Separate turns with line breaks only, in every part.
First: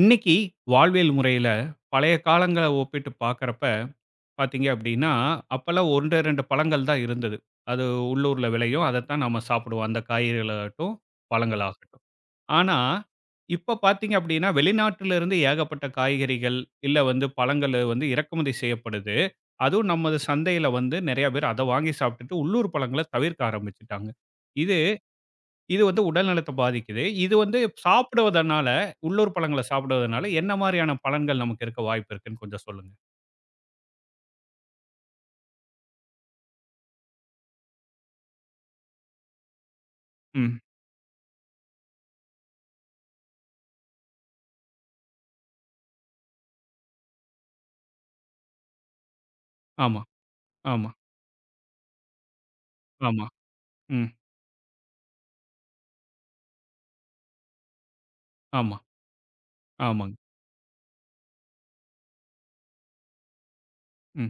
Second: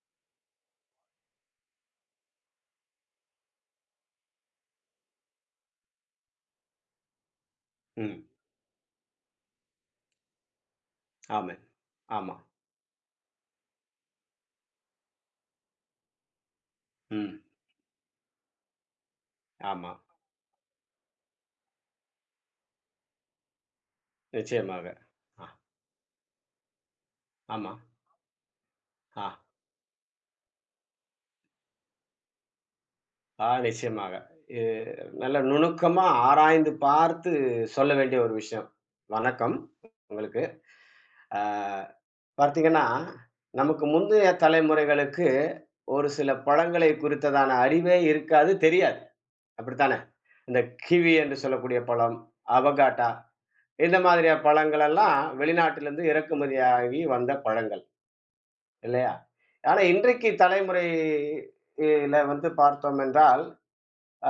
இன்னைக்கு வாழ்வியல் முறையில பழைய காலங்கள ஒப்பிட்டு பார்க்குறப்ப பார்த்தீங்க அப்படின்னா, அப்பல்லாம் 1, 2 பழங்கள் தான் இருந்தது. அது
ம்.
உள்ளூர்ல விளையும். அதத்தான் நம்ம சாப்பிடுவோம். அந்த காய்கறிகளாகட்டும்,
ஆமா.
பழங்களாகட்டும்.
ஆமா.
ஆனா, இப்ப பார்த்தீங்க அப்படின்னா, வெளிநாட்டுல இருந்து ஏகப்பட்ட காய்கறிகள், இல்ல வந்து
ம்.
பழங்கள் வந்து இறக்குமதி செய்யப்படுது. அதுவும்
ஆமா.
நமது சந்தையில வந்து நெறைய பேர் அத வாங்கி சாப்பிட்டுட்டு உள்ளூர் பழங்கள தவிர்க்க ஆரம்பிச்சுட்டாங்க. இது
நிச்சயமாக. ஆ.
இது வந்து உடல் நலத்த பாதிக்குது. இது வந்து
ஆமா.
சாப்பிடுவதனால, உள்ளூர்
ஆ.
பழங்கள சாப்பிடுவதனால, என்ன மாரியான பலன்கள் நமக்கு இருக்க வாய்ப்பு இருக்குன்னு கொஞ்சம் சொல்லுங்க?
ஆ நிச்சயமாக. இ நல்ல நுணுக்கமா ஆராய்ந்து பார்த்து சொல்ல வேண்டிய ஒரு விஷயம். வணக்கம் உங்களுக்கு.
ம்.
ஆ பார்த்தீங்கன்னா, நமக்கு முந்தைய தலைமுறைகளுக்கு ஒரு சில பழங்களை குறித்ததான அறிவே இருக்காது, தெரியாது. அப்படித்தானே?
ஆமா,
இந்த
ஆமா,
கிவி என்று சொல்லக்கூடிய பழம், அவகாடா
ஆமா.
இந்த
ம்.
மாதிரியா பழங்கள் எல்லாம் வெளிநாட்டிலிருந்து இறக்குமதியாகி வந்த பழங்கள்.
ஆமா,
இல்லையா? ஆனா
ஆமாங்க.
இன்றைக்கு தலைமுறை யில வந்து பார்த்தோம் என்றால்,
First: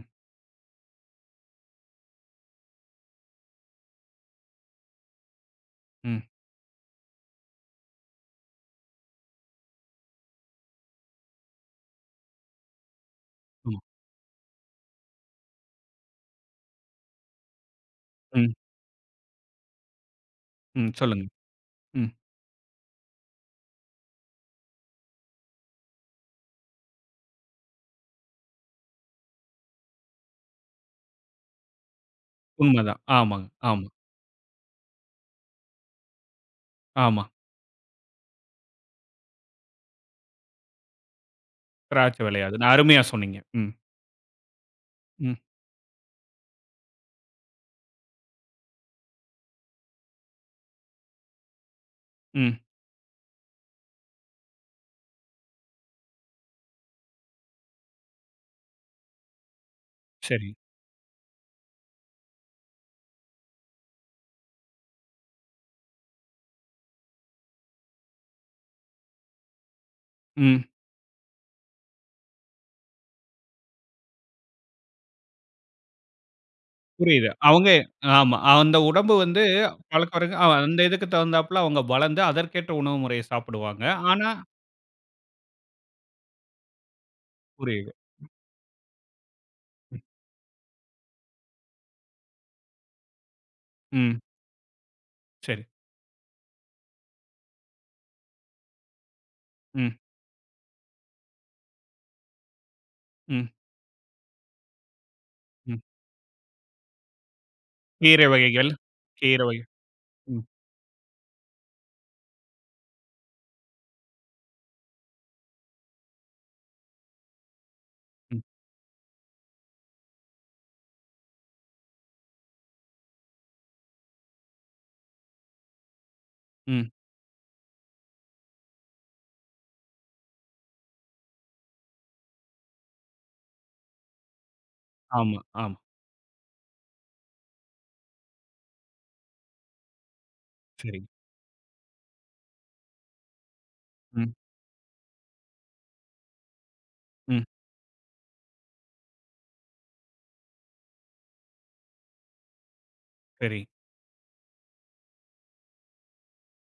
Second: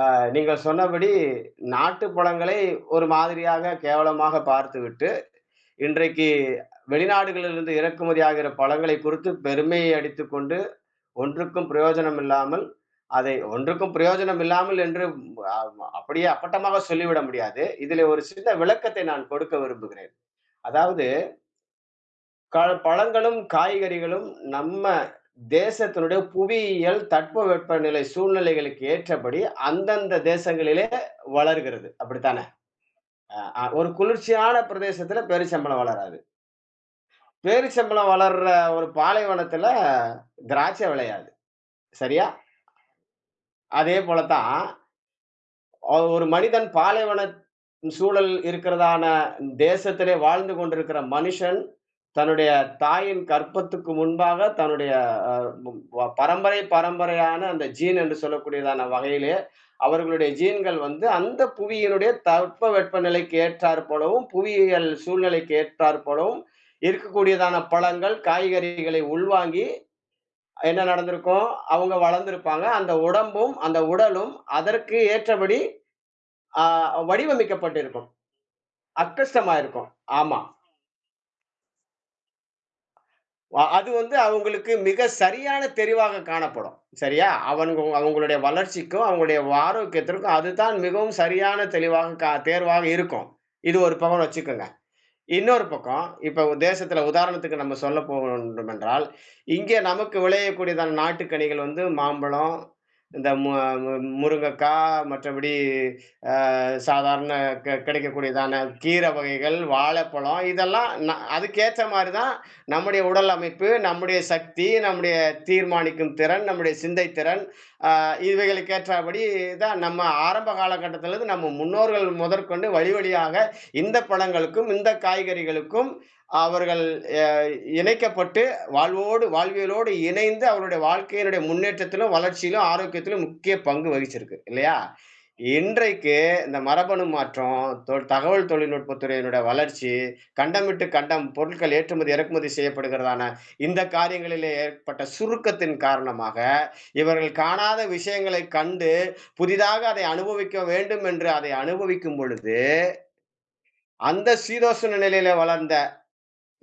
அ நீங்கள் சொன்னபடி நாட்டு பழங்களை ஒரு மாதிரியாக கேவலமாக பார்த்துவிட்டு,
ம்,
இன்றைக்கு வெளிநாடுகளிலிருந்து இறக்குமதி ஆகிற பழங்களை குறித்து பெருமையை அடித்துக்கொண்டு, ஒன்றுக்கும் பிரயோஜனம் இல்லாமல் அதை
ஆமா.
ஒன்றுக்கும் பிரயோஜனம் இல்லாமல் என்று அ அப்படியே அப்பட்டமாக சொல்லிவிட முடியாது. இதிலே ஒரு
ம்,
சின்ன விளக்கத்தை நான் கொடுக்க விரும்புகிறேன்.
ம்.
அதாவது
சொல்லுங்க. ம்.
க பழங்களும், காய்கறிகளும் நம்ம தேசத்தினுடைய புவியியல் தட்பவெப்பநிலை சூழ்நிலைகளுக்கு ஏற்றபடி அந்தந்த தேசங்களிலே வளர்கிறது. அப்படித்தானே?
உண்மதான்.
அ
ஆமாங்க.
அ
ஆமா,
ஒரு குளிர்ச்சியான பிரதேசத்தில பேரிச்சம்பழம் வளராது.
ஆமா.
பேரிச்சம்பழம் வளர்ற ஒரு பாலைவனத்தில திராட்சை விளையாது.
திராட்சை
சரியா?
விளையாது. நான் அருமையா சொன்னீங்க. ம்,
அதே போல தான்
ம்,
ஒரு மனிதன் பாலைவன சூழல் இருக்கிறதான தேசத்திலே வாழ்ந்து கொண்டிருக்கிற மனுஷன், தன்னுடைய
ம்.
தாயின் கர்ப்பத்துக்கு முன்பாக தன்னுடைய அ ம் வ பரம்பரை பரம்பரையான அந்த ஜீன் என்று சொல்லக்கூடியதான வகையிலே, அவர்களுடைய
சரி.
ஜீன்கள் வந்து அந்த புவியினுடைய தட்பவெப்பநிலைக்கு ஏற்றாற் போலவும், புவியியல் சூழ்நிலைக்கு ஏற்றாற் போலவும் இருக்கக்கூடியதான பழங்கள், காய்கறிகளை உள்வாங்கி
ம்.
என்ன நடந்திருக்கும்? அவங்க வளர்ந்திருப்பாங்க. அந்த உடம்பும், அந்த உடலும் அதற்கு ஏற்றபடி ஆ
புரியுது. அவங்க
வடிவமைக்கப்பட்டிருக்கும்.
ஆமா. அந்த உடம்பு வந்து
அக்கஷ்டமா இருக்கும்.
பழக்கவழக்க
ஆமா.
அந்த இதுக்கு தகுந்தாப்புல அவங்க வளர்ந்து அதற்கேற்ற உணவு முறைய சாப்பிடுவாங்க.
அது வந்து
ஆனா
அவங்களுக்கு மிக சரியான தெரிவாக காணப்படும். சரியா? அவன்க
புரியுது.
அவங்களுடைய வளர்ச்சிக்கும், அவங்களுடைய ஆரோக்கியத்திற்கும் அதுதான் மிகவும் சரியான தெளிவாக தேர்வாக இருக்கும். இது ஒரு
ம்.
பக்கம் வச்சுக்கங்க.
சரி.
இன்னொரு பக்கம், இப்ப தேசத்தில உதாரணத்துக்கு நம்ம சொல்ல போனோம் என்றால், இங்கே
ம்,
நமக்கு விளையக்கூடியதான நாட்டுக்கனிகள் வந்து மாம்பழம், இந்த
ம்.
மு மு முருங்கக்கா, மற்றபடி
ம்.
சாதாரண
கீரை
கிடைக்கக்கூடியதான
வகைகள்,
கீரை
கீரை
வகைகள்,
வகை.
வாழைப்பழம்
ம்,
இதெல்லாம் அதுக்கேத்த மாரி தான் நம்முடைய உடல் அமைப்பு, நம்முடைய சக்தி, நம்முடைய தீர்மானிக்கும் திறன், நம்முடைய சிந்தைத் திறன்
ம்,
இவைகளுக்கேற்றபடி தான் நம்ம ஆரம்ப காலகட்டத்திலிருந்து நம்ம முன்னோர்கள் முதற்கொண்டு வழி வழியாக இந்த பழங்களுக்கும் இந்த காய்கறிகளுக்கும் அவர்கள்
ம்.
அஹ், இணைக்கப்பட்டு வாழ்வோடு வாழ்வியலோடு இணைந்து அவருடைய வாழ்க்கையினுடைய முன்னேற்றத்திலும் வளர்ச்சியிலும் ஆரோக்கியத்திலும் முக்கிய பங்கு வகிச்சிருக்கு இல்லையா?
ஆமா, ஆமா.
இன்றைக்கு இந்த மரபணு மாற்றம் தகவல் தொழில்நுட்பத்துறையினுடைய வளர்ச்சி கண்டமிட்டு
சரி.
கண்டம் பொருட்கள் ஏற்றுமதி இறக்குமதி செய்யப்படுகிறதான இந்த
ம்,
காரியங்களிலே ஏற்பட்ட சுருக்கத்தின் காரணமாக இவர்கள்
ம்.
காணாத விஷயங்களைக் கண்டு, புதிதாக அதை அனுபவிக்க வேண்டும் என்று அதை அனுபவிக்கும் பொழுது,
சரி.
அந்த சீதோஷண நிலையிலே வளர்ந்த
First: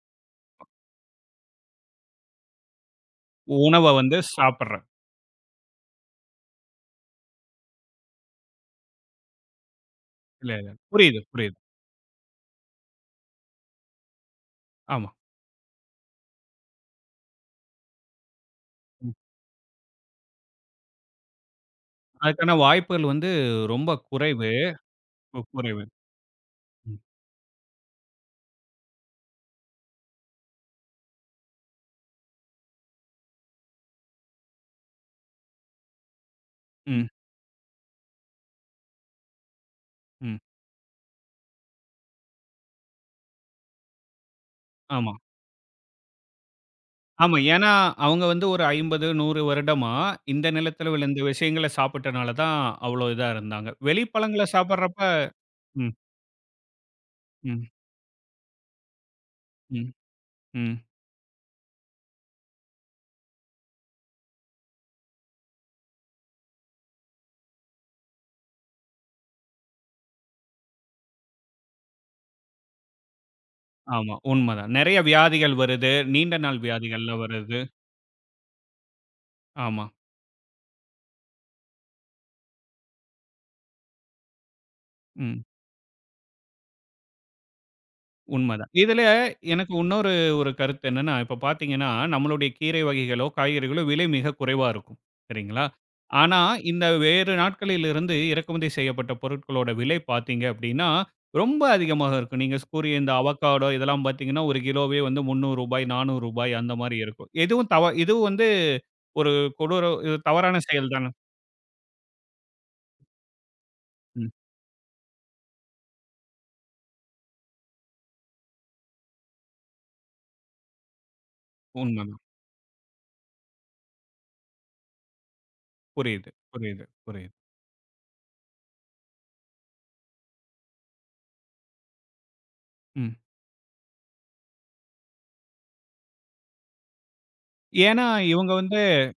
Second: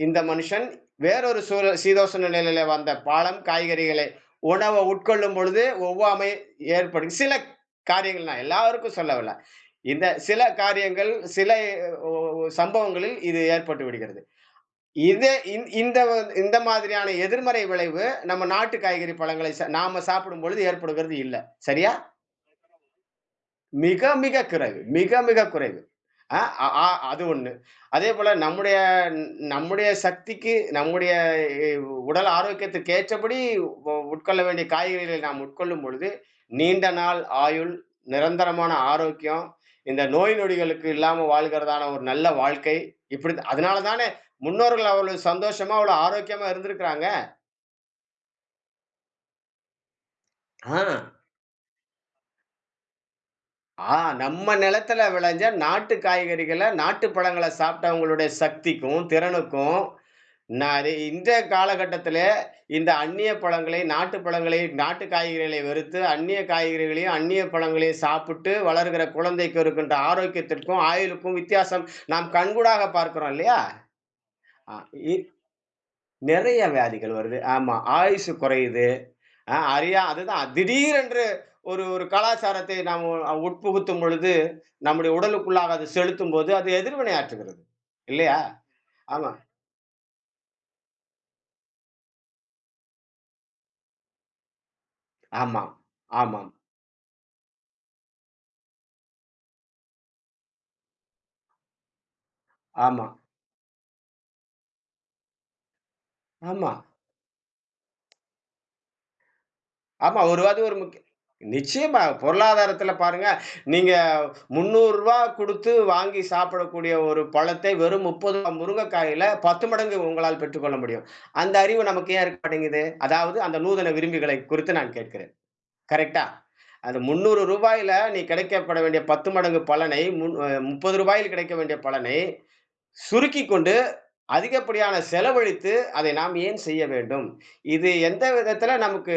இந்த மனுஷன், வேறொரு சீதோஷண நிலையிலே வந்த பழம்,
உணவ
காய்கறிகளை,
வந்து
உணவை
சாப்பிடுறேன்.
உட்கொள்ளும் பொழுது ஒவ்வாமை ஏற்படும். சில காரியங்கள் நான் எல்லாருக்கும் சொல்லவில்ல. இந்த சில
இல்ல, இல்ல.
காரியங்கள்,
புரியுது,
சில
புரியுது.
ஒ ஒ சம்பவங்களில் இது ஏற்பட்டு விடுகிறது.
ஆமா.
இதே இந்த மாதிரியான எதிர்மறை விளைவு, நம்ம நாட்டு காய்கறி,
ம்.
பழங்களை நாம சாப்பிடும் பொழுது ஏற்படுகிறது இல்ல. சரியா?
அதுக்கான வாய்ப்புகள் வந்து ரொம்ப
மிக மிக
குறைவு.
குறைவு. மிக மிக குறைவு.
குறைவு.
அ அ ஆ
ம்,
அது 1. அதேபோல நம்முடைய நம்முடைய சக்திக்கு, நம்முடைய எ உடல் ஆரோக்கியத்திற்கு ஏற்றபடி உட்கொள்ள வேண்டிய காய்கறிகளை நாம் உட்கொள்ளும் பொழுது, நீண்ட
ம்,
நாள் ஆயுள், நிரந்தரமான ஆரோக்கியம், இந்த நோய்
ம்.
நொடிகளுக்கு இல்லாம வாழ்கிறதான ஒரு நல்ல வாழ்க்கை, இப்படி அதனால தானே முன்னோர்கள்
ஆமா.
அவ்வளோ சந்தோஷமா, அவ்வளோ ஆரோக்கியமா இருந்திருக்கிறாங்க.
ஆமா. ஏன்னா, அவங்க வந்து ஒரு 50, 100 வருடமா இந்த
ஆ,
நிலத்தில விளைந்த விஷயங்கள சாப்பிட்டனால தான் அவ்வளோ இதா இருந்தாங்க.
ஆ
வெளி பழங்கள
நம்ம
சாப்பிடுறப்ப
நிலத்தில விளைஞ்ச
ம்,
நாட்டு காய்கறிகள, நாட்டு பழங்கள
ம்,
சாப்பிட்டவங்களுடைய சக்திக்கும், திறனுக்கும்
ம், ம்.
நான் அது இன்றைய காலகட்டத்தில, இந்த அந்நிய பழங்களை, நாட்டு பழங்களை, நாட்டு காய்கறிகளை வெறுத்து, அந்நிய காய்கறிகளையும், அந்நிய பழங்களையும் சாப்பிட்டு வளருகிற குழந்தைக்கு இருக்கின்ற ஆரோக்கியத்திற்கும், ஆயுளுக்கும் வித்தியாசம் நாம் கண்கூடாக பார்க்கிறோம் இல்லையா?
ஆமா. உண்மதான்.
அ
நெறைய
இ
வியாதிகள் வருது. நீண்ட
நிறைய
நாள்
வியாதிகள்
வியாதிகள்லாம்
வருது.
வருது.
ஆமா. ஆயுசு குறையுது. அ
ஆமா.
அறியா அதுதான் திடீரென்று ஒரு ஒரு கலாச்சாரத்தை நாம் உட்புகுத்தும் பொழுது, நம்முடைய
ம்.
உடலுக்குள்ளாக அது செலுத்தும்போது, அது எதிர்வினை ஆற்றுகிறது. இல்லையா?
உண்மதான். இதுல
ஆமா.
எனக்கு இன்னொரு ஒரு கருத்து என்னன்னா, இப்ப பார்த்தீங்கன்னா, நம்மளுடைய கீரை வகைகளோ, காய்கறிகளோ விலை மிக குறைவா இருக்கும்.
ஆமா.
சரிங்களா? ஆனா,
ஆமாம்.
இந்த வேறு நாட்களிலிருந்து இறக்குமதி செய்யப்பட்ட பொருட்களோட விலை பார்த்தீங்க அப்படின்னா, ரொம்ப அதிகமாக இருக்கும். நீங்க கூறிய
ஆமா.
இந்த அவக்காடோ இதெல்லாம் பார்த்தீங்கன்னா, 1 கிலோவே வந்து ரூ. 300, ரூ. 400
ஆமா.
அந்த மாரி இருக்கும். இதுவும் வந்து ஒரு கொடூர இது
ஆமா. ஒரு
தவறான
அது ஒரு
செயல்
முக்கிய
தான.
நிச்சயமா. பொருளாதாரத்தில பாருங்க, நீங்க ரூ.
ம்.
300 குடுத்து வாங்கி சாப்பிடக்கூடிய ஒரு பழத்தை வெறும் ரூ. 30 முருங்கைக்காயில 10 மடங்கு உங்களால் பெற்றுக்கொள்ள முடியும். அந்த அறிவு நமக்கு
உண்மதான்.
ஏன் இருக்க மாட்டேங்குது? அதாவது அந்த நூதன விரும்பிகளை குறித்து நான் கேட்கிறேன். கரெக்ட்டா?
புரியுது, புரியுது,
அந்த ரூ.
புரியுது.
300 நீ கிடைக்கப்பட வேண்டிய 10 மடங்கு பலனை, முன் அ ரூ. 30 கிடைக்க வேண்டிய பலனை
ம்.
சுருக்கிக் கொண்டு, அதிகப்படியான செலவழித்து, அதை நாம் ஏன் செய்ய வேண்டும்? இது
ஏன்னா,
எந்த
இவங்க
விதத்தில
வந்து
நமக்கு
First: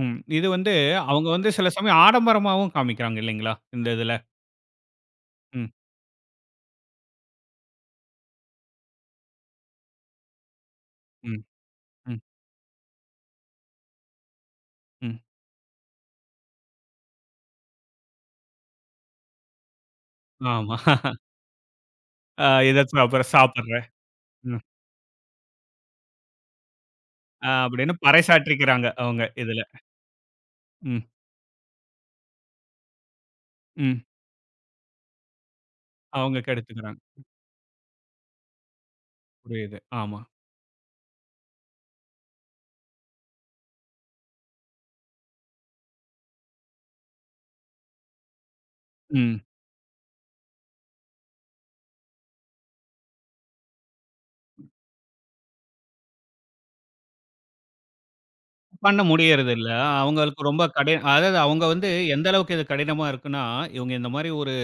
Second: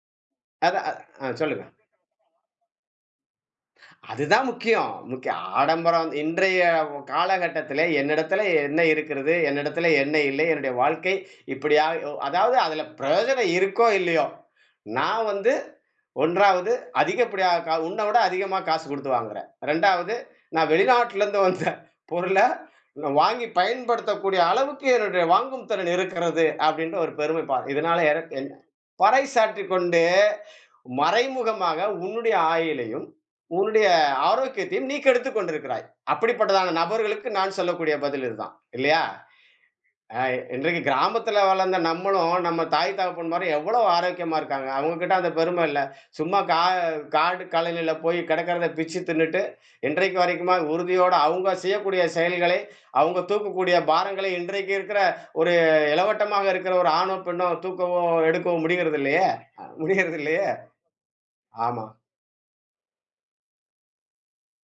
ம். இது வந்து
அத அ
அவங்க
அ,
வந்து
சொல்லுங்க.
சில சமயம் ஆடம்பரமாவும் காமிக்கிறாங்க இல்லைங்களா? இந்த இதுல.
அதுதான் முக்கியம். முக்கிய
ம்,
ஆடம்பரம் இன்றைய காலகட்டத்திலே என்னிடத்திலே என்ன இருக்கிறது? என்னிடத்திலே என்ன இல்லை? என்னுடைய வாழ்க்கை
ம்,
இப்படியா ஒ
ம்,
அதாவது அதில பிரயோஜனம் இருக்கோ! இல்லையோ!
ம்.
நான் வந்து 1வது அதிகப்படியா கா உன்ன விட அதிகமா காசு குடுத்து வாங்குறேன். 2வது நான்
ஆமா.
வெளிநாட்டிலேருந்து வந்த பொருள
இத
நான்
சாப்பிடுறேன்
வாங்கி
சாப்பிடுறேன்.
பயன்படுத்தக்கூடிய
ம்.
அளவுக்கு என்னுடைய வாங்கும் திறன் இருக்கிறது. அப்படின்ற ஒரு பெருமை
அப்படின்னு
இதனால எனக்கு என்
பறைசாற்றிக்கிறாங்க அவங்க இதுல.
பறைசாற்றிக் கொண்டு
ம்,
மறைமுகமாக உன்னுடைய ஆயுளையும், உன்னுடைய
ம்.
ஆரோக்கியத்தையும் நீ கெடுத்துக் கொண்டிருக்கிறாய்.
அவங்க
அப்படிப்பட்டதான
கெடுத்துக்கிறாங்க.
நபர்களுக்கு நான் சொல்லக்கூடிய பதில் இதுதான். இல்லையா?
புரியுது. ஆமா.
அ இன்றைக்கு கிராமத்துல வளர்ந்த நம்மளும், நம்ம தாய் தகப்பன்மாரும் எவ்வளவு ஆரோக்கியமா இருக்காங்க. அவங்ககிட்ட அந்த பெருமை இல்ல. சும்மா காடு காலனில போய் கிடக்கிறத பிச்சு
ம்.
தின்னுட்டு, இன்றைக்கு வரைக்குமா உறுதியோட அவங்க செய்யக்கூடிய செயல்களை, அவங்க தூக்கக்கூடிய பாரங்களை இன்றைக்கு இருக்கிற ஒரு இளவட்டமாக இருக்கிற ஒரு ஆணோ, பெண்ணோ தூக்கவோ, எடுக்கவோ
பண்ண
முடிகிறது இல்லையே!
முடியறதில்ல.
முடிகிறது
அவங்களுக்கு
இல்லையே!
ரொம்ப கடி அதாவது அவங்க
ஆமா.
வந்து எந்த அளவுக்கு இது கடினமா இருக்குன்னா, இவங்க இந்த மாரி ஒரு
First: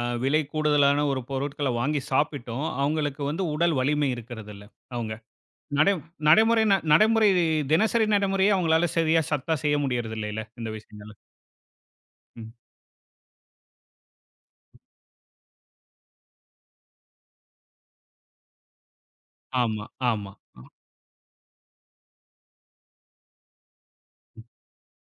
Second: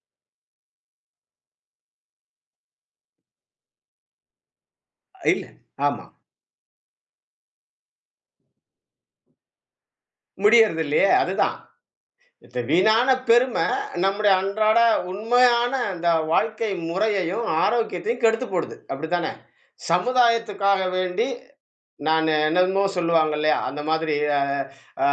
விலை கூடுதலான ஒரு பொருட்கள வாங்கி சாப்பிட்டும், அவங்களுக்கு வந்து உடல் வலிமை இருக்கிறதில்ல. அவங்க
இல்ல.
நடை
ஆமா.
நடைமுறை நடைமுறை தினசரி நடைமுறையே அவங்களால சரியா சத்தா செய்ய முடியறது இல்லைல, இந்த
முடியறது இல்லையே!
விஷயங்கள.
அதுதான்.
ம்.
இந்த வீணான பெருமை நம்முடைய அன்றாட உண்மையான அந்த வாழ்க்கை முறையையும், ஆரோக்கியத்தையும் கெடுத்து போடுது. அப்படித்தானே?
ஆமா, ஆமா.
சமுதாயத்துக்காக வேண்டி நானு என்னமோ சொல்லுவாங்க இல்லையா? அந்த மாதிரி அ அ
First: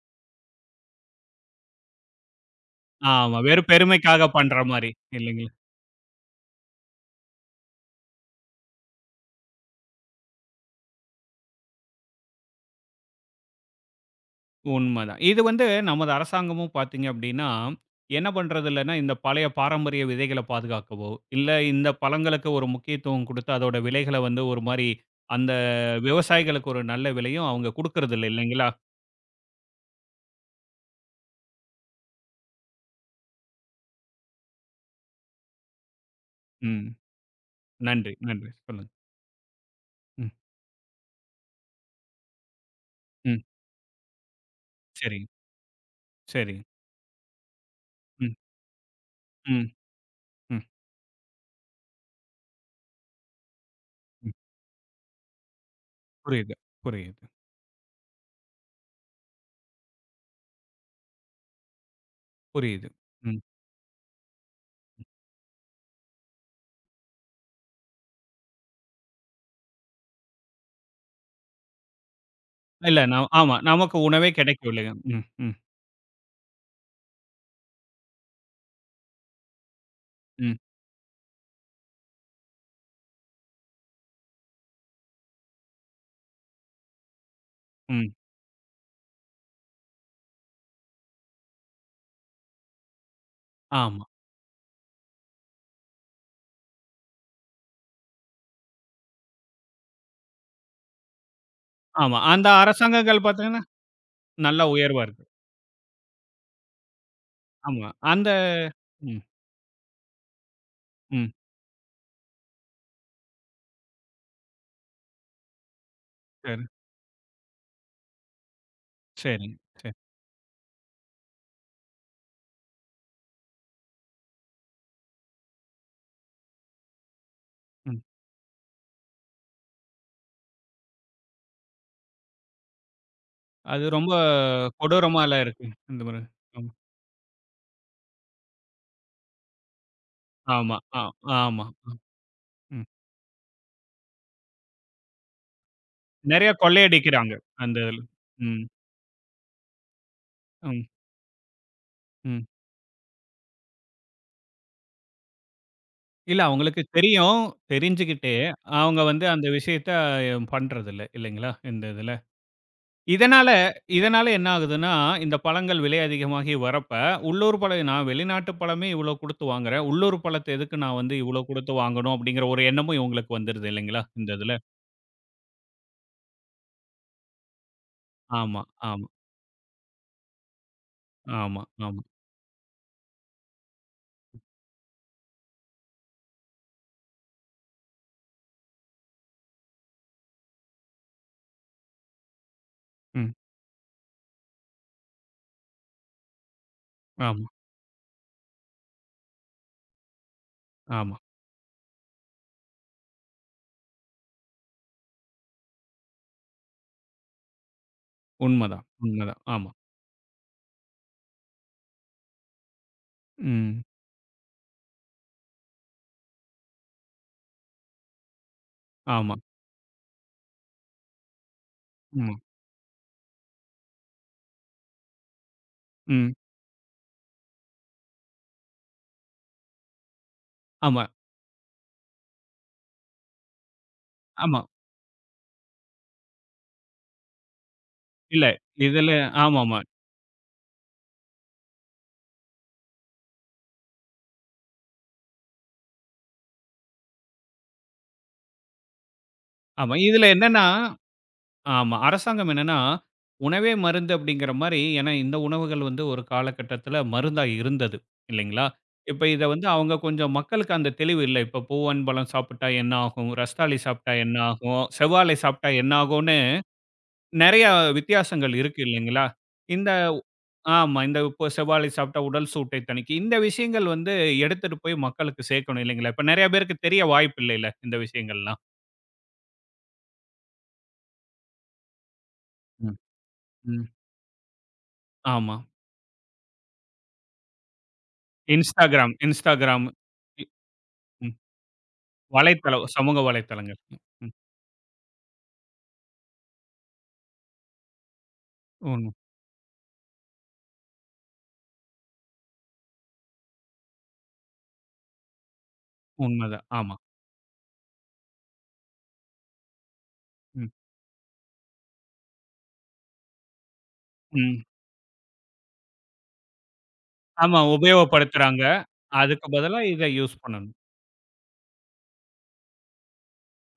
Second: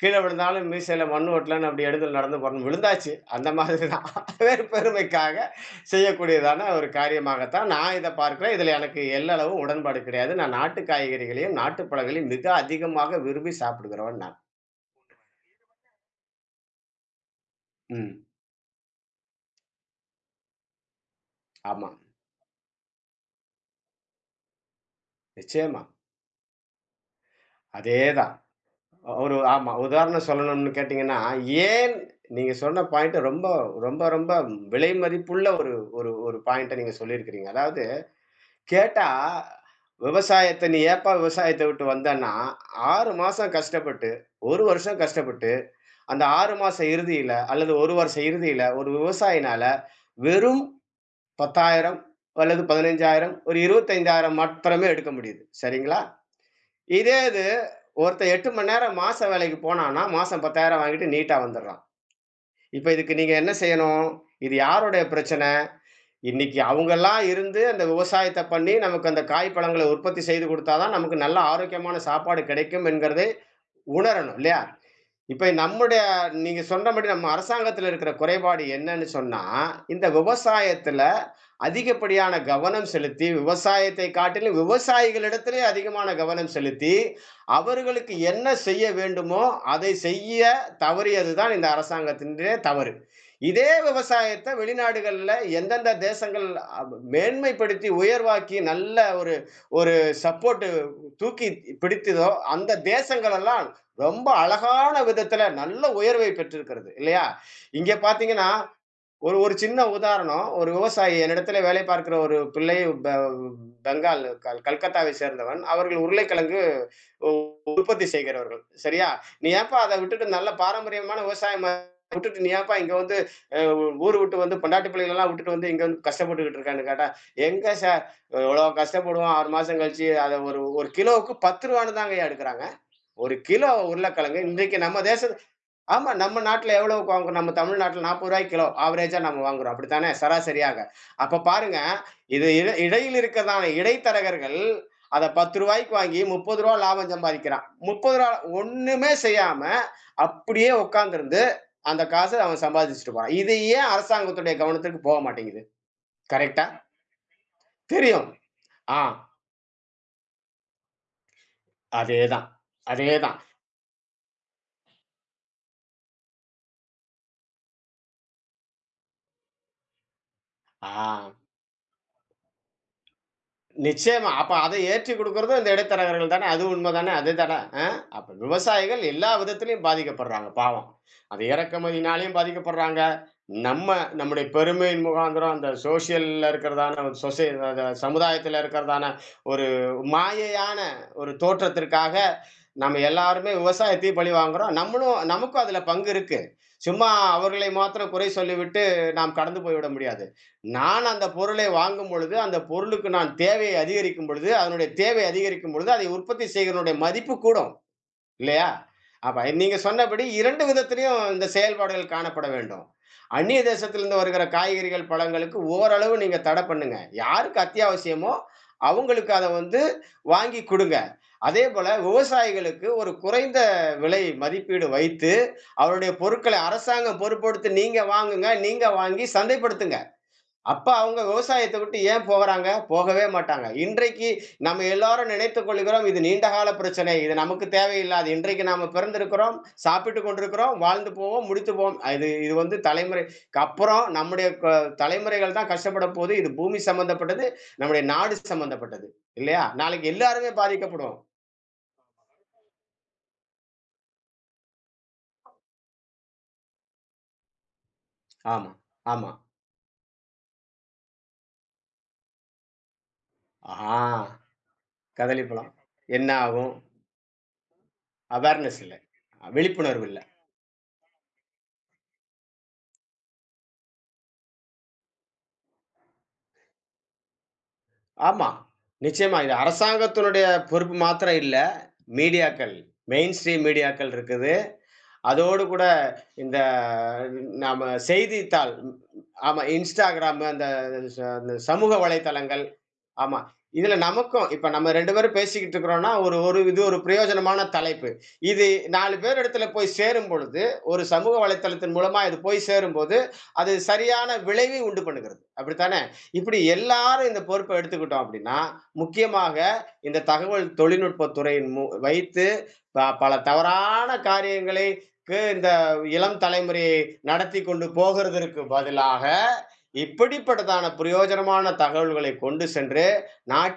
கீழ விழுந்தாலும் மீசையில மண்ணு ஒட்டலன்னு அப்படி எடுத்து நடந்து போறணும். விழுந்தாச்சு.
ஆமா.
அந்த
வெறும்
மாதிரி தான்.
பெருமைக்காக பண்ற
வேறு
மாரி
பெருமைக்காக
இல்லைங்களா?
செய்யக்கூடியதான ஒரு காரியமாகத்தான் நான் இத பார்க்கிறேன். இதுல எனக்கு எள்ளளவு உடன்பாடு கிடையாது. நான் நாட்டு காய்கறிகளையும், நாட்டு பழங்களையும் மிக அதிகமாக விரும்பி சாப்பிடுகிறவன் நான்.
உண்மதான். இது வந்து நமது அரசாங்கமும் பார்த்தீங்க அப்படின்னா,
ம்.
என்ன பண்றது இல்லன்னா, இந்த பழைய பாரம்பரிய விதைகள பாதுகாக்கவோ, இல்ல இந்த
ஆமா.
பழங்களுக்கு ஒரு முக்கியத்துவம் குடுத்து அதோட விலைகள வந்து ஒரு மாரி அந்த
நிச்சயமா.
விவசாயிகளுக்கு ஒரு நல்ல விலையும் அவங்க குடுக்கறது இல்ல
அதேதான்.
இல்லைங்களா?
ஒரு ஆமா. உதாரணம் சொல்லணும்னு கேட்டீங்கன்னா, ஏன் நீங்க சொன்ன பாயிண்ட் ரொம்ப ரொம்ப ரொம்ப விலை மதிப்புள்ள ஒரு ஒரு ஒரு பாயிண்ட்ட நீங்க
ம்.
சொல்லியிருக்கிறீங்க. அதாவது
நன்றி, நன்றி. சொல்லுங்க.
கேட்டா,
ம்,
"விவசாயத்த நீ ஏப்பா விவசாயத்த விட்டு வந்தன்னா, 6
ம்.
மாசம் கஷ்டப்பட்டு, 1 வருஷம்
சரிங்க,
கஷ்டப்பட்டு, அந்த 6
சரிங்க.
மாச இறுதியில அல்லது 1 வருஷ
ம்,
இறுதியில ஒரு விவசாயினால
ம்,
வெறும் 10,000 அல்லது 15,000 ஒரு
ம்.
25,000 மாத்திரமே எடுக்க முடியுது." சரிங்களா?
புரியுது,
இதே
புரியுது,
இது ஒருத்தன் 8 மணி நேரம் மாச வேலைக்கு போனான்னா, மாசம் 10,000 வாங்கிட்டு நீட்டா வந்துர்றான்.
புரியுது.
இப்ப இதுக்கு நீங்க
ம்.
என்ன செய்யணும்? இது யாருடைய பிரச்சனை? இன்னைக்கு அவங்கலாம் இருந்து அந்த விவசாயத்த பண்ணி, நமக்கு அந்த காய், பழங்கள உற்பத்தி செய்து குடுத்தா தான், நமக்கு நல்ல ஆரோக்கியமான சாப்பாடு கிடைக்கும்
இல்ல
என்கிறதை
நான் ஆமா. நமக்கு உணவே
உணரணும் இல்லையா?
கிடைக்கவில்லைங்க. ம்,
இப்ப
ம்,
நம்முடைய நீங்க சொன்னபடி நம்ம அரசாங்கத்துல இருக்கிற குறைபாடு என்னன்னு சொன்னா, இந்த
ம்,
விவசாயத்துல அதிகப்படியான கவனம் செலுத்தி, விவசாயத்தை காட்டிலும் விவசாயிகளிடத்திலே அதிகமான கவனம் செலுத்தி,
ம்.
அவர்களுக்கு என்ன செய்ய வேண்டுமோ, அதை செய்ய தவறியது தான் இந்த அரசாங்கத்தினுடைய தவறு. இதே
ஆமா,
விவசாயத்த வெளிநாடுகள்ல எந்தெந்த தேசங்கள் அ மேன்மைப்படுத்தி, உயர்வாக்கி, நல்ல ஒரு ஒரு சப்போர்ட்டு தூக்கி
ஆமா.
பிடித்ததோ,
அந்த
அந்த
அரசாங்கங்கள் பார்த்தீங்கன்னா,
தேசங்களெல்லாம் ரொம்ப
நல்லா
அழகான
உயர்வா இருக்கு.
விதத்துல நல்ல உயர்வை பெற்றிருக்கிறது இல்லையா?
ஆமா.
இங்க
அந்த
பார்த்தீங்கன்னா,
ம்,
ஒரு ஒரு சின்ன உதாரணம். ஒரு விவசாயி
ம்.
என்னிடத்திலே வேலை பார்க்கிற ஒரு பிள்ளை ப பெங்கால் கல் கல்கத்தாவை சேர்ந்தவன். அவர்கள்
சரி,
உருளைக்கிழங்கு உ உற்பத்தி செய்கிறவர்கள். சரியா? "நீ
சரிங்க.
ஏன்பா
சரி.
அத விட்டுட்டு நல்ல பாரம்பரியமான விவசாயம் விட்டுட்டு, நீ ஏன்பா இங்க வந்து அ ஊர் விட்டு வந்து பொண்டாட்டி பிள்ளைகளெல்லாம் விட்டுட்டு வந்து இங்க வந்து கஷ்டப்பட்டுக்கிட்டு இருக்கான்னு" கேட்டா, "எங்க
ம்.
சார் எவ்வளோ கஷ்டப்படுவோம் 6 மாசம் கழிச்சு, அத ஒரு ஒரு கிலோவுக்கு ரூ. 10 தாங்கய்யா எடுக்குறாங்க." 1 கிலோ
அது ரொம்ப
உருளைக்கிழங்கு இன்றைக்கு நம்ம தேசத்து
கொடூரமாலாம் இருக்கு. இந்த
ஆமா
முறை.
நம்ம
ஆமா,
நாட்டுல எவ்வளவுக்கு வாங்குறோம்? நம்ம தமிழ்நாட்டுல ரூ. 40 கிலோ. ஆவரேஜா நம்ம வாங்குறோம். அப்படித்தானே?
ஆமா,
சராசரியாக.
ஆ
அப்ப
ஆமா.
பாருங்க,
ம்,
இது
ம்.
இடையில் இருக்கிறதான இடைத்தரகர்கள் அத ரூ. 10க்கு வாங்கி ரூ.
நெறைய
30 லாபம்
கொள்ளையடிக்கிறாங்க.
சம்பாதிக்கிறான்.
அந்த
ரூ.
இதுல.
30
ம்,
ஒண்ணுமே செய்யாம அப்படியே
ம்,
உட்கார்ந்திருந்து அந்த காச
ம்.
அவன் சம்பாதிச்சுட்டு போறான். இது ஏன் அரசாங்கத்துடைய கவனத்திற்கு போக மாட்டேங்குது?
இல்ல
கரெக்ட்டா?
அவங்களுக்கு தெரியும்.
தெரியும்.
தெரிஞ்சுகிட்டே,
ஆ
அவங்க வந்து அந்த விஷயத்த பண்றதில்ல. இல்லைங்களா? இந்த இதுல.
அதேதான், அதேதான்.
இதனால இதனால என்ன ஆகுதுன்னா, இந்த பழங்கள் விலை அதிகமாகி வரப்ப, உள்ளூர் பழம் நான் வெளிநாட்டு பழமே இவ்வளோ குடுத்து வாங்குறேன். உள்ளூர் பழத்த எதுக்கு
ஆ.
நான் வந்து இவ்வளோ குடுத்து வாங்கணும்? அப்படிங்கிற ஒரு எண்ணமும் இவங்களுக்கு வந்துருது இல்லைங்களா? இந்த
நிச்சயமா. அப்ப
இதுல.
அத ஏற்றிக் குடுக்குறதும் இந்த இடைத்தரகர்கள் தானே! அது உண்ம தானே! அது தானே! அ அப்ப
ஆமா,
விவசாயிகள்
ஆமா,
எல்லா விதத்திலயும் பாதிக்கப்படுறாங்க பாவம். அது
ஆமா, ஆமா.
இறக்குமதினாலயும் பாதிக்கப்படுறாங்க. நம்ம நம்முடைய பெருமையின் முகாந்திரம் அந்த சோசியல்ல இருக்கிறதான ஒரு சொசை அத சமுதாயத்தில இருக்கிறதான ஒரு மாயையான ஒரு தோற்றத்திற்காக நம்ம
ம்.
எல்லாருமே விவசாயத்தையும் பழி வாங்குறோம். நம்மளும் நமக்கும் அதுல பங்கு இருக்கு. சும்மா
ஆமா,
அவர்களை மாத்திரம் குறை சொல்லிவிட்டு நாம் கடந்து போய்விட முடியாது. நான்
ஆமா.
அந்த பொருளை வாங்கும் பொழுது, அந்த பொருளுக்கு நான் தேவையை அதிகரிக்கும் பொழுது, அதனுடைய தேவை அதிகரிக்கும் பொழுது, அதை உற்பத்தி செய்கிறவனுடைய மதிப்பு கூடும். இல்லையா?
உண்மதான், உண்மதான்.
அப்ப
ஆமா.
நீங்க சொன்னபடி 2 விதத்திலயும் இந்த செயல்பாடுகள் காணப்பட வேண்டும். அந்நிய
ம்.
தேசத்திலிருந்து வருகிற காய்கறிகள், பழங்களுக்கு ஓரளவு நீங்க தடை பண்ணுங்க. யாருக்கு அத்தியாவசியமோ அவங்களுக்கு
ஆமா,
அத வந்து வாங்கி குடுங்க. அதேபோல
ம்,
விவசாயிகளுக்கு ஒரு குறைந்த விலை மதிப்பீடு வைத்து, அவருடைய
ம்.
பொருட்களை அரசாங்கம் பொறுப்பெடுத்து நீங்க வாங்குங்க, நீங்க வாங்கி சந்தைப்படுத்துங்க. அப்ப
ஆமா,
அவங்க விவசாயத்த விட்டு ஏன் போகறாங்க? போகவே மாட்டாங்க. இன்றைக்கு
ஆமா.
நம்ம எல்லாரும் நினைத்துக் கொள்கிறோம், இது நீண்டகால பிரச்சனை. இது நமக்கு தேவையில்லாது.
இல்ல,
இன்றைக்கு நாம
இதுல
பிறந்திருக்கிறோம்,
ஆமாமா.
சாப்பிட்டுக் கொண்டிருக்கிறோம், வாழ்ந்து போவோம், முடித்து போவோம். இது இது வந்து தலைமுறைக்கு அப்புறம் நம்முடைய தலைமுறைகள் தான் கஷ்டப்பட போது. இது பூமி சம்பந்தப்பட்டது, நம்முடைய நாடு சம்பந்தப்பட்டது. இல்லையா?
ஆமா.
நாளைக்கு
இதுல
எல்லாருமே
என்னன்னா
பாதிக்கப்படுவோம்.
ஆமா. அரசாங்கம் என்னன்னா, உணவே மருந்து அப்படிங்கிற மாரி ஏன்னா இந்த உணவுகள் வந்து ஒரு காலகட்டத்தில மருந்தா இருந்தது, இல்லைங்களா?
ஆமா,
இப்ப
ஆமா.
இத வந்து அவங்க கொஞ்சம் மக்களுக்கு அந்த தெளிவு இல்ல. இப்ப பூவன்பழம் சாப்பிட்டா என்ன ஆகும்?
ஆ
ரஸ்தாளி சாப்பிட்டா என்ன ஆகும்? செவ்வாழை சாப்பிட்டா
கதளிப்பழம்.
என்ன
என்ன
ஆகும்னு
ஆகும்?
நெறைய வித்தியாசங்கள்
அவேர்னஸ்
இருக்கு
இல்ல.
இல்லைங்களா? இந்த
விழிப்புணர்வு இல்ல.
ஆமா. இந்த இப்போ செவ்வாழை சாப்பிட்டா உடல் சூட்டை தணிக்கும். இந்த விஷயங்கள் வந்து எடுத்துட்டு போய் மக்களுக்கு சேர்க்கணும் இல்லைங்களா? இப்ப நெறைய பேருக்கு தெரிய வாய்ப்பு இல்லைல்ல இந்த
ஆமா.
விஷயங்கள்லாம்.
நிச்சயமா. இது அரசாங்கத்தினுடைய பொறுப்பு மாத்திரம் இல்ல. மீடியாக்கள்,
ம்,
மெயின் ஸ்ட்ரீம்
ம்.
மீடியாக்கள் இருக்குது.
ஆமா.
அதோடு கூட இந்த நாம செய்தித்தாள்
Instagram,
ஆமா
Instagram. இ
இன்ஸ்டாகிராம் அந்த
ம்.
அந்த சமூக வலைத்தளங்கள்.
வலைத்தளம். சமூக
ஆமா.
வலைத்தளங்கள்.
இதுல
ம்.
நமக்கும் இப்ப நம்ம 2 பேரும் பேசிக்கிட்டு இருக்கிறோம்னா, ஒரு ஒரு இது ஒரு பிரயோஜனமான தலைப்பு. இது
உண்ம
4 பேர் இடத்துல போய் சேரும் பொழுது, ஒரு சமூக வலைத்தளத்தின் மூலமா இது போய் சேரும்போது, அது சரியான விளைவை உண்டு பண்ணுகிறது. அப்படித்தானே? இப்படி
உண்மதான். ஆமா.
எல்லாரும் இந்த பொறுப்ப எடுத்துக்கிட்டோம் அப்படின்னா, முக்கியமாக இந்த தகவல்
ம்.
தொழில்நுட்பத் துறையின் வைத்து பல தவறான
ம்.
காரியங்களை இந்த இளம் தலைமுறை
ஆமா.
நடத்தி கொண்டு
உபயோகப்படுத்துறாங்க.
போகிறதற்கு பதிலாக,
அதுக்கு பதிலா இத யூஸ் பண்ணணும்.
இப்படிப்பட்டதான பிரயோஜனமான தகவல்களை கொண்டு சென்று,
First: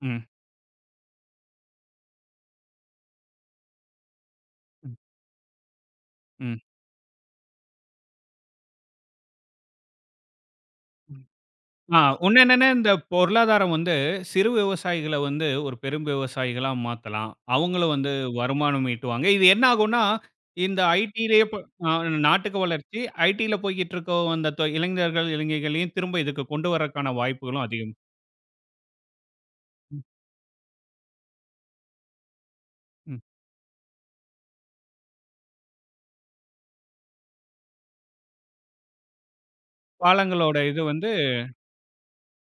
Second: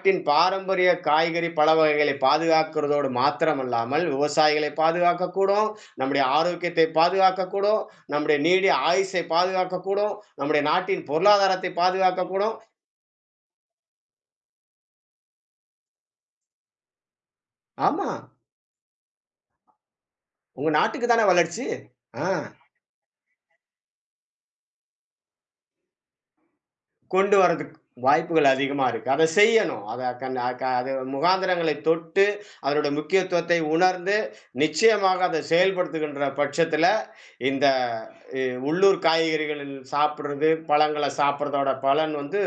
ம்.
பாரம்பரிய காய்கறி, பழ வகைகளை பாதுகாக்கிறதோடு மாத்திரமல்லாமல், விவசாயிகளை
ம்.
பாதுகாக்கக்கூடும், நம்முடைய
ம்.
ஆரோக்கியத்தை பாதுகாக்கக்கூடும், நம்முடைய நீடிய ஆயுசை பாதுகாக்கக்கூடும், நம்முடைய நாட்டின்
ம்.
பொருளாதாரத்தை
ஆ உன்ன
பாதுகாக்கக்கூடும்.
என்னன்னா, இந்த பொருளாதாரம் வந்து சிறு விவசாயிகள வந்து ஒரு பெரும் விவசாயிகளா மாத்தலாம். அவங்களும்
ஆமா,
வந்து வருமானம் ஈட்டுவாங்க. இது என்ன ஆகும்னா,
உங்க
இந்த
நாட்டுக்கு தான
ஐடியிலேயே ப
வளர்ச்சி.
அ
ஆ.
நாட்டுக்கு வளர்ச்சி, ஐடியில போய்க்கிட்டு இருக்க அந்த இளைஞர்கள், இளைஞர்களையும் திரும்ப இதுக்கு கொண்டு வரக்கான
கொண்டு
வாய்ப்புகளும்
வரதுக்கு
அதிகம்.
வாய்ப்புகள் அதிகமா இருக்கு. அத செய்யணும்.
ம்.
அத கண் அ க அது முகாந்திரங்களை தொட்டு, அதனோட
ம்.
முக்கியத்துவத்தை உணர்ந்து, நிச்சயமாக அத செயல்படுத்துகின்ற பட்சத்தில, இந்த இ உள்ளூர் காய்கறிகள் சாப்பிடுறது,
காலங்களோட இது
பழங்கள
வந்து
சாப்பிடுறதோட பலன் வந்து,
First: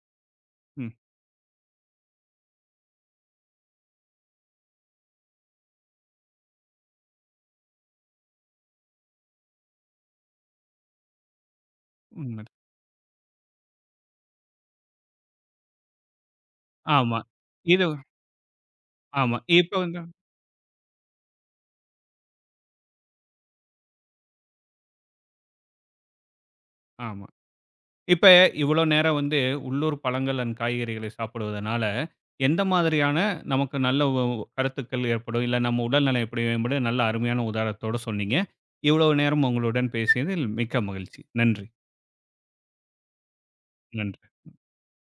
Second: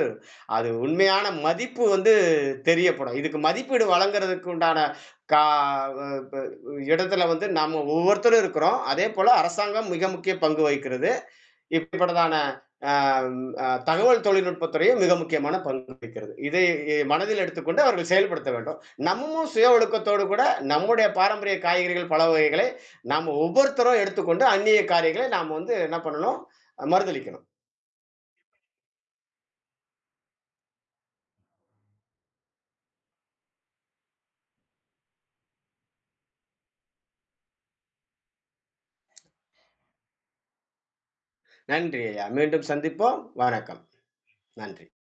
அது
ம்.
உண்மையான மதிப்பு வந்து தெரியப்படும். இதுக்கு மதிப்பீடு வழங்குறதுக்கு உண்டான கா வ ப இடத்துல வந்து நம்ம ஒவ்வொருத்தரும் இருக்கிறோம். அதேபோல அரசாங்கம் மிக முக்கிய பங்கு வகிக்கிறது. இப்படிப்பட்டதான
உண்ம.
அ ம் அ தகவல் தொழில்நுட்பத் துறையும் மிக முக்கியமான பங்கு வகிக்கிறது. இதை
ஆமா.
மனதில் எடுத்துக்கொண்டு
இது
அவர்கள் செயல்படுத்த வேண்டும்.
ஆமா.
நம்மமும் சுய
இப்ப வந்து
ஒழுக்கத்தோடு கூட நம்முடைய பாரம்பரிய காய்கறிகள், பழ வகைகளை நாம ஒவ்வொருத்தரும் எடுத்துக்கொண்டு அந்நிய காரியங்களை நாம் வந்து என்ன பண்ணணும்?
ஆமா.
மறுதலிக்கணும்.
இப்ப இவ்ளோ நேரம் வந்து உள்ளூர் பழங்கள் அண்ட் காய்கறிகளை சாப்பிடுவதனால, எந்த மாதிரியான நமக்கு நல்ல கருத்துக்கள் ஏற்படும்? இல்ல நம்ம உடல்நலம் எப்படி மேம்படும்? நல்ல அருமையான உதாரணத்தோட சொன்னீங்க. இவ்வளவு நேரம் உங்களுடன் பேசியதில் மிக்க மகிழ்ச்சி. நன்றி.
நன்றி ஐயா. மீண்டும் சந்திப்போம். வணக்கம்.
நன்றி.
நன்றி.